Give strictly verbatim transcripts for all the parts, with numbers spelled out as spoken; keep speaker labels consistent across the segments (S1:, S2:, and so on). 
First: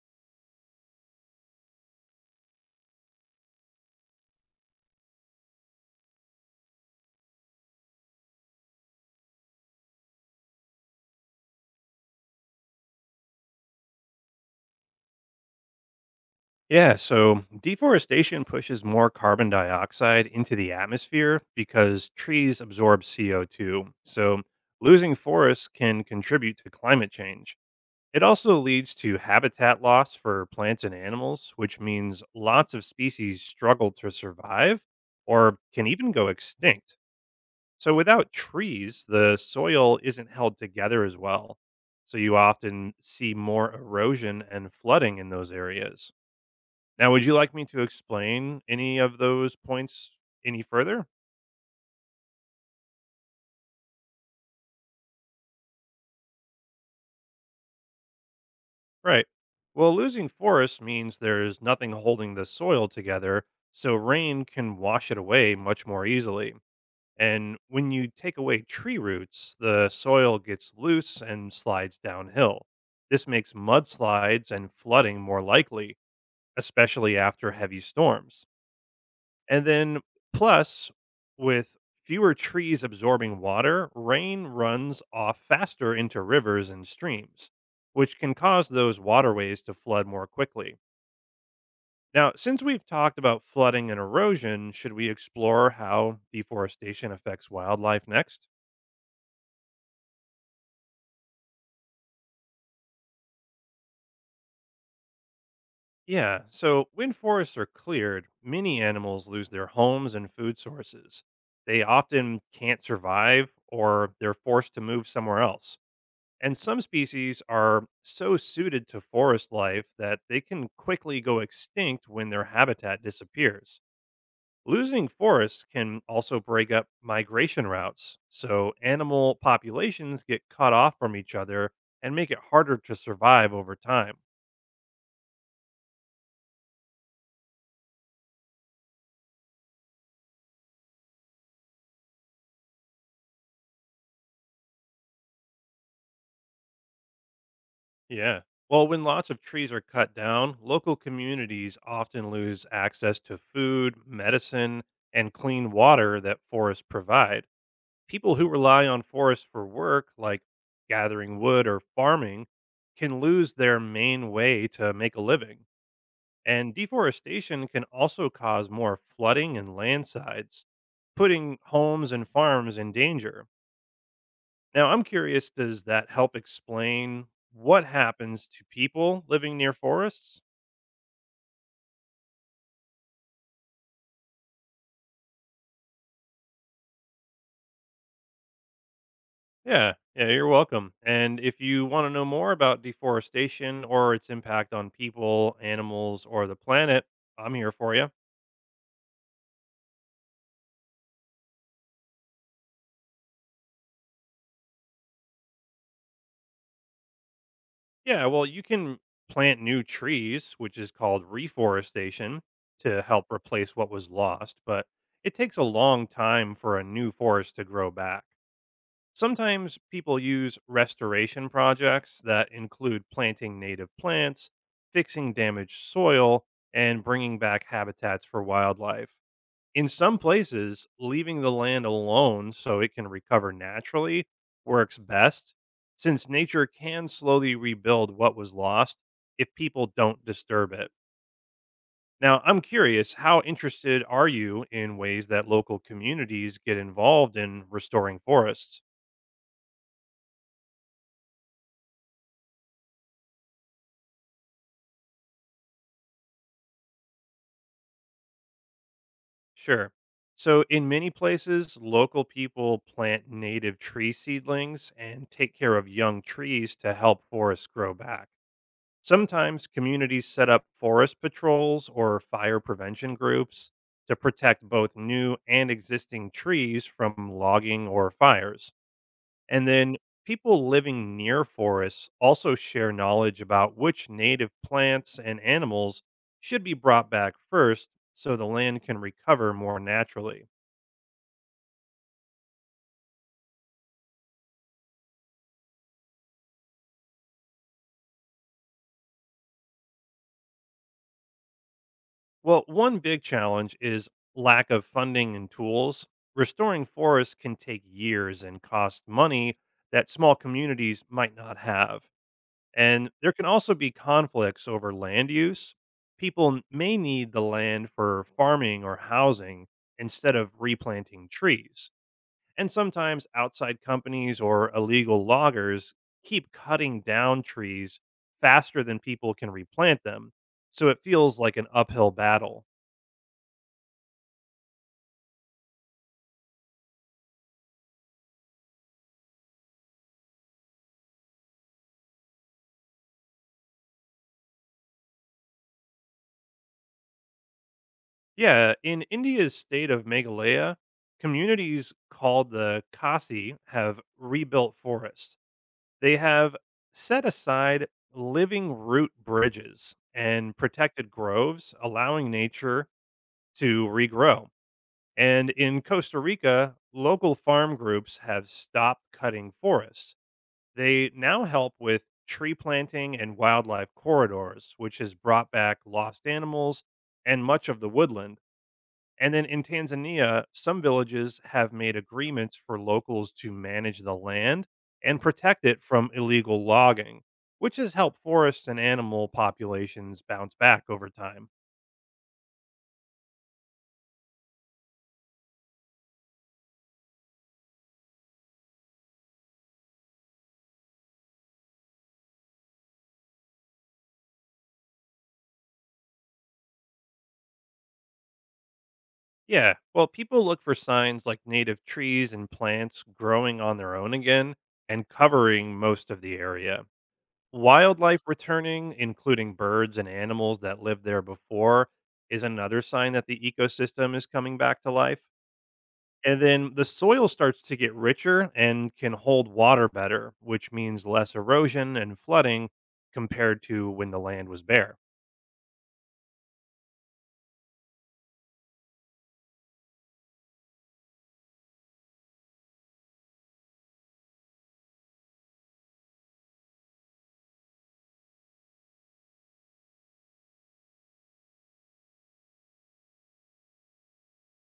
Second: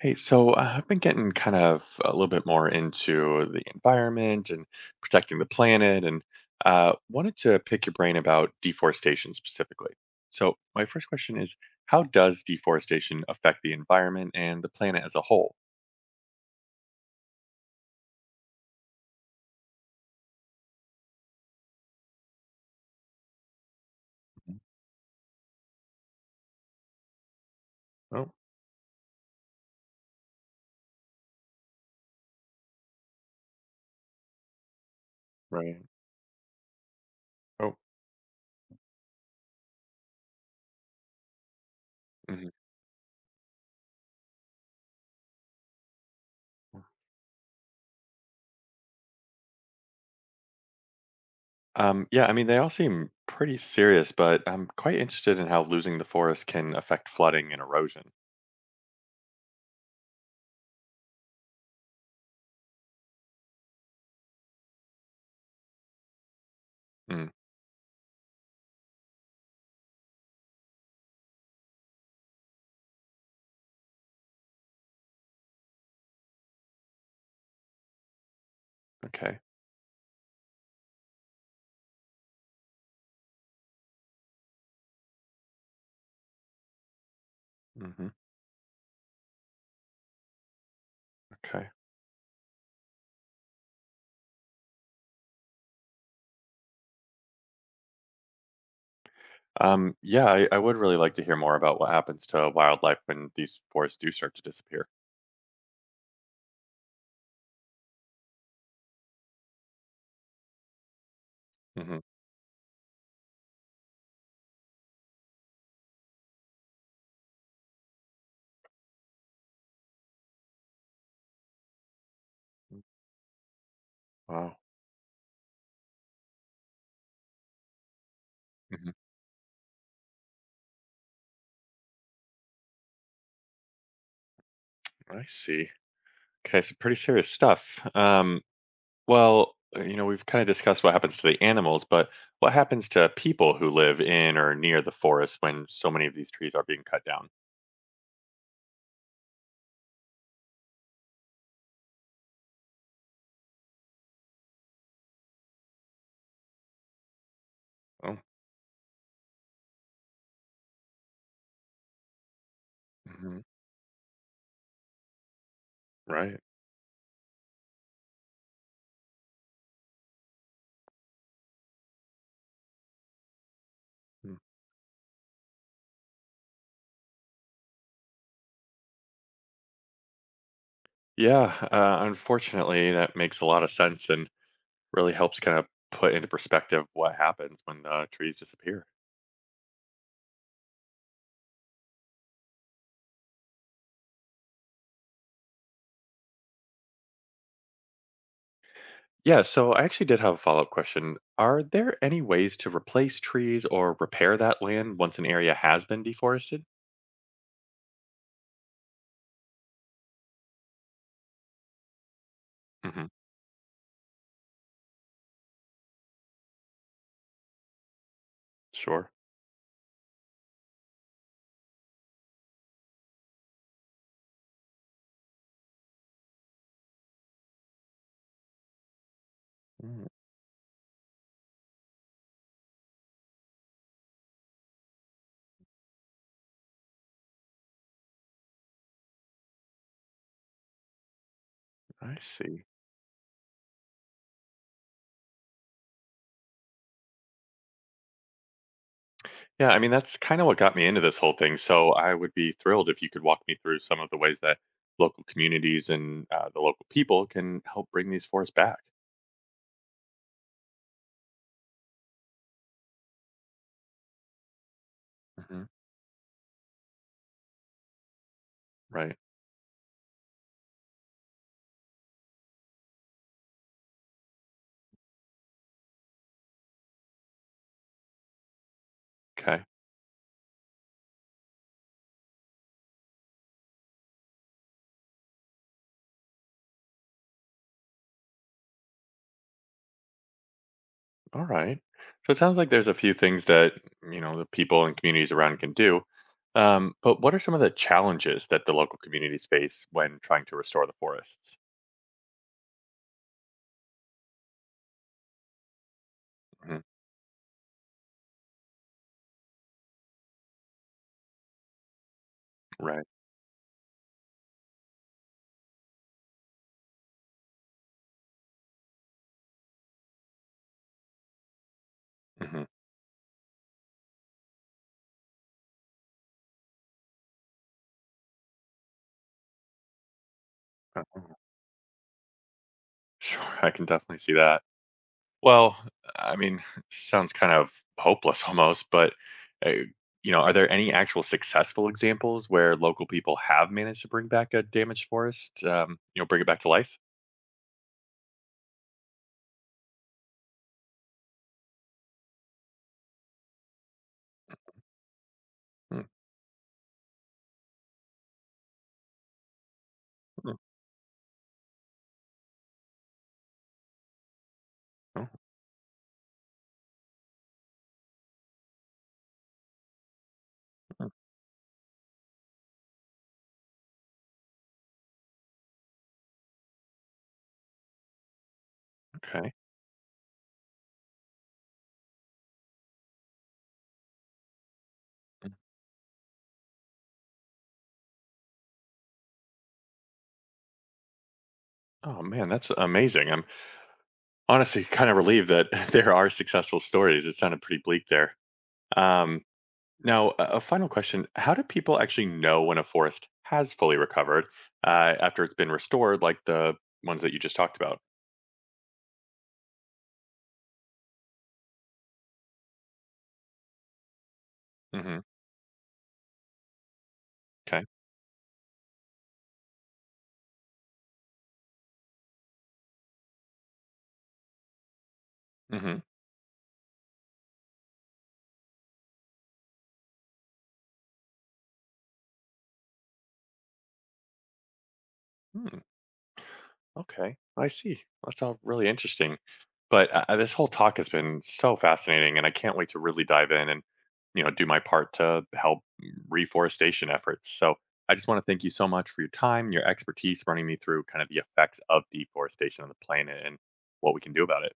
S1: Hey, so uh, I've been getting kind of a little bit more into the environment and protecting the planet, and uh, wanted to pick your brain about deforestation specifically. So, my first question is: how does deforestation affect the environment and the planet as a whole?
S2: Yeah, so deforestation pushes more carbon dioxide into the atmosphere because trees absorb C O two. So
S1: Mhm.
S2: losing forests can contribute to climate change. It
S1: Oh,
S2: also leads to habitat loss for plants and animals, which means lots of species struggle to survive or
S1: right.
S2: can even go extinct.
S1: Oh,
S2: So without trees, the soil isn't held together as well. So you
S1: mhm.
S2: often see more erosion and flooding in those areas. Now, would you like me to explain any of those points any further?
S1: Um, yeah, I mean, they all seem pretty serious, but I'm quite interested in how losing the forest can affect flooding and erosion.
S2: Right. Well, losing forests means there's nothing holding the soil together, so rain can wash it away much more easily.
S1: Mm,
S2: And when you take away tree roots, the soil gets loose and slides downhill. This makes mudslides and flooding more likely, especially after heavy storms.
S1: okay.
S2: And then, plus, with fewer trees absorbing water, rain runs off faster into rivers and streams,
S1: Hmm.
S2: which can cause those waterways to flood more quickly.
S1: Okay.
S2: Now, since we've talked about flooding and erosion, should we explore how deforestation affects wildlife next?
S1: Um, yeah, I, I would really like to hear more about what happens to wildlife when these forests do start to disappear.
S2: Yeah, so when forests are cleared, many animals lose their homes and food sources. They
S1: Hmm.
S2: often can't survive or they're forced to move somewhere else. And some species are so suited to forest life that they can quickly go extinct when their habitat disappears.
S1: Wow.
S2: Losing forests can also break up migration routes, so
S1: Hmm.
S2: animal populations get cut off from each other and make it harder to survive over time.
S1: I see. Okay, so pretty serious stuff. Um, well, uh, you know, we've kind of discussed what happens to the animals, but what happens to people who live in or near the forest when so many of these trees are being cut down?
S2: Yeah. Well, when lots of trees are cut down, local communities often lose access to food, medicine, and clean water that forests provide.
S1: Oh,
S2: People who rely on forests for work, like gathering wood or farming, can
S1: hmm,
S2: lose their main way to make a living.
S1: right.
S2: And deforestation can also cause more flooding and landslides, putting homes and farms in danger.
S1: Mm.
S2: Now, I'm curious, does that help explain what happens to people living near forests?
S1: Yeah, uh, unfortunately, that makes a lot of sense and really helps kind of put into perspective what happens when the trees disappear.
S2: Yeah, yeah, you're welcome. And if you want to know more about deforestation or its impact on people, animals, or the planet, I'm here for you.
S1: Yeah, so I actually did have a follow-up question. Are there any ways to replace trees or repair that land once an area has been deforested?
S2: Yeah, well, you can plant new trees, which is called reforestation, to
S1: Hmm.
S2: help replace what was lost, but it takes a long time for a new forest to grow back.
S1: Sure.
S2: Sometimes people use restoration projects that include planting native plants, fixing damaged soil, and bringing back habitats for wildlife. In
S1: Mm,
S2: some places, leaving the land alone so it can recover naturally works best, since nature can slowly rebuild what was lost if people don't disturb it.
S1: I
S2: Now, I'm
S1: see.
S2: curious, how interested are you in ways that local communities get involved in restoring forests?
S1: Yeah, I mean, that's kind of what got me into this whole thing. So I would be thrilled if you could walk me through some of the ways that local communities and uh, the local people can help bring these forests back.
S2: Sure. So, in many places, local people plant native tree seedlings and take
S1: Hmm.
S2: care of young trees to help forests grow back.
S1: Right.
S2: Sometimes communities set up forest patrols or fire prevention groups to protect both new and existing trees from logging or fires.
S1: Okay.
S2: And then people living near forests also share knowledge about which native plants and animals should be brought back first so the land can recover more naturally.
S1: All right. So it sounds like there's a few things that, you know, the people and communities around can do. Um, but what are some of the challenges that the local communities face when trying to restore the forests?
S2: Well, one big challenge is lack of funding and tools.
S1: Hmm.
S2: Restoring forests can take years and cost money that small communities might not have.
S1: Right.
S2: And there can also be conflicts over land use. People n- may need the land for farming or housing instead of replanting trees.
S1: Hmm.
S2: And sometimes outside companies or illegal loggers keep cutting down trees faster than people can replant them. So it feels like an uphill battle.
S1: Sure. I can definitely see that. Well, I mean, sounds kind of hopeless almost, but, uh, you know, are there any actual successful examples where local people have managed to bring back a damaged forest, um, you know, bring it back to life?
S2: Yeah, in India's state of Meghalaya, communities called the Khasi have rebuilt forests.
S1: Mm,
S2: They have set aside living root bridges and
S1: mm,
S2: protected groves, allowing nature to regrow.
S1: mm,
S2: And in Costa Rica, local farm groups have stopped cutting forests. They
S1: mm.
S2: now help with tree planting and wildlife corridors, which has brought back lost animals and much of the woodland. And then
S1: Okay.
S2: in Tanzania, some villages have made agreements for locals to manage the land and
S1: Mm.
S2: protect it from illegal logging, which has helped forests and animal populations bounce back over time.
S1: Oh man, that's amazing. I'm honestly kind of relieved that there are successful stories. It sounded pretty bleak there. Um, Now, a a final question: how do people actually know when a forest has fully recovered uh, after it's been restored, like the ones that you just talked about?
S2: Yeah, well, people look for signs like native trees and plants growing on their own again and
S1: Hmm.
S2: covering most of the area.
S1: Okay.
S2: Wildlife returning, including birds and animals that lived there before, is another sign that the ecosystem is coming back to life.
S1: Hmm.
S2: And then the soil starts to get richer and can hold water better, which means less erosion and flooding compared to when the land was bare.
S1: Okay, I see. That's all really interesting. But uh, uh, this whole talk has been so fascinating, and I can't wait to really dive in and, you know, do my part to help reforestation efforts. So I just want to thank you so much for your time, your expertise, running me through kind of the effects of deforestation on the planet and what we can do about it.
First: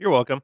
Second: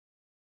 S2: You're welcome.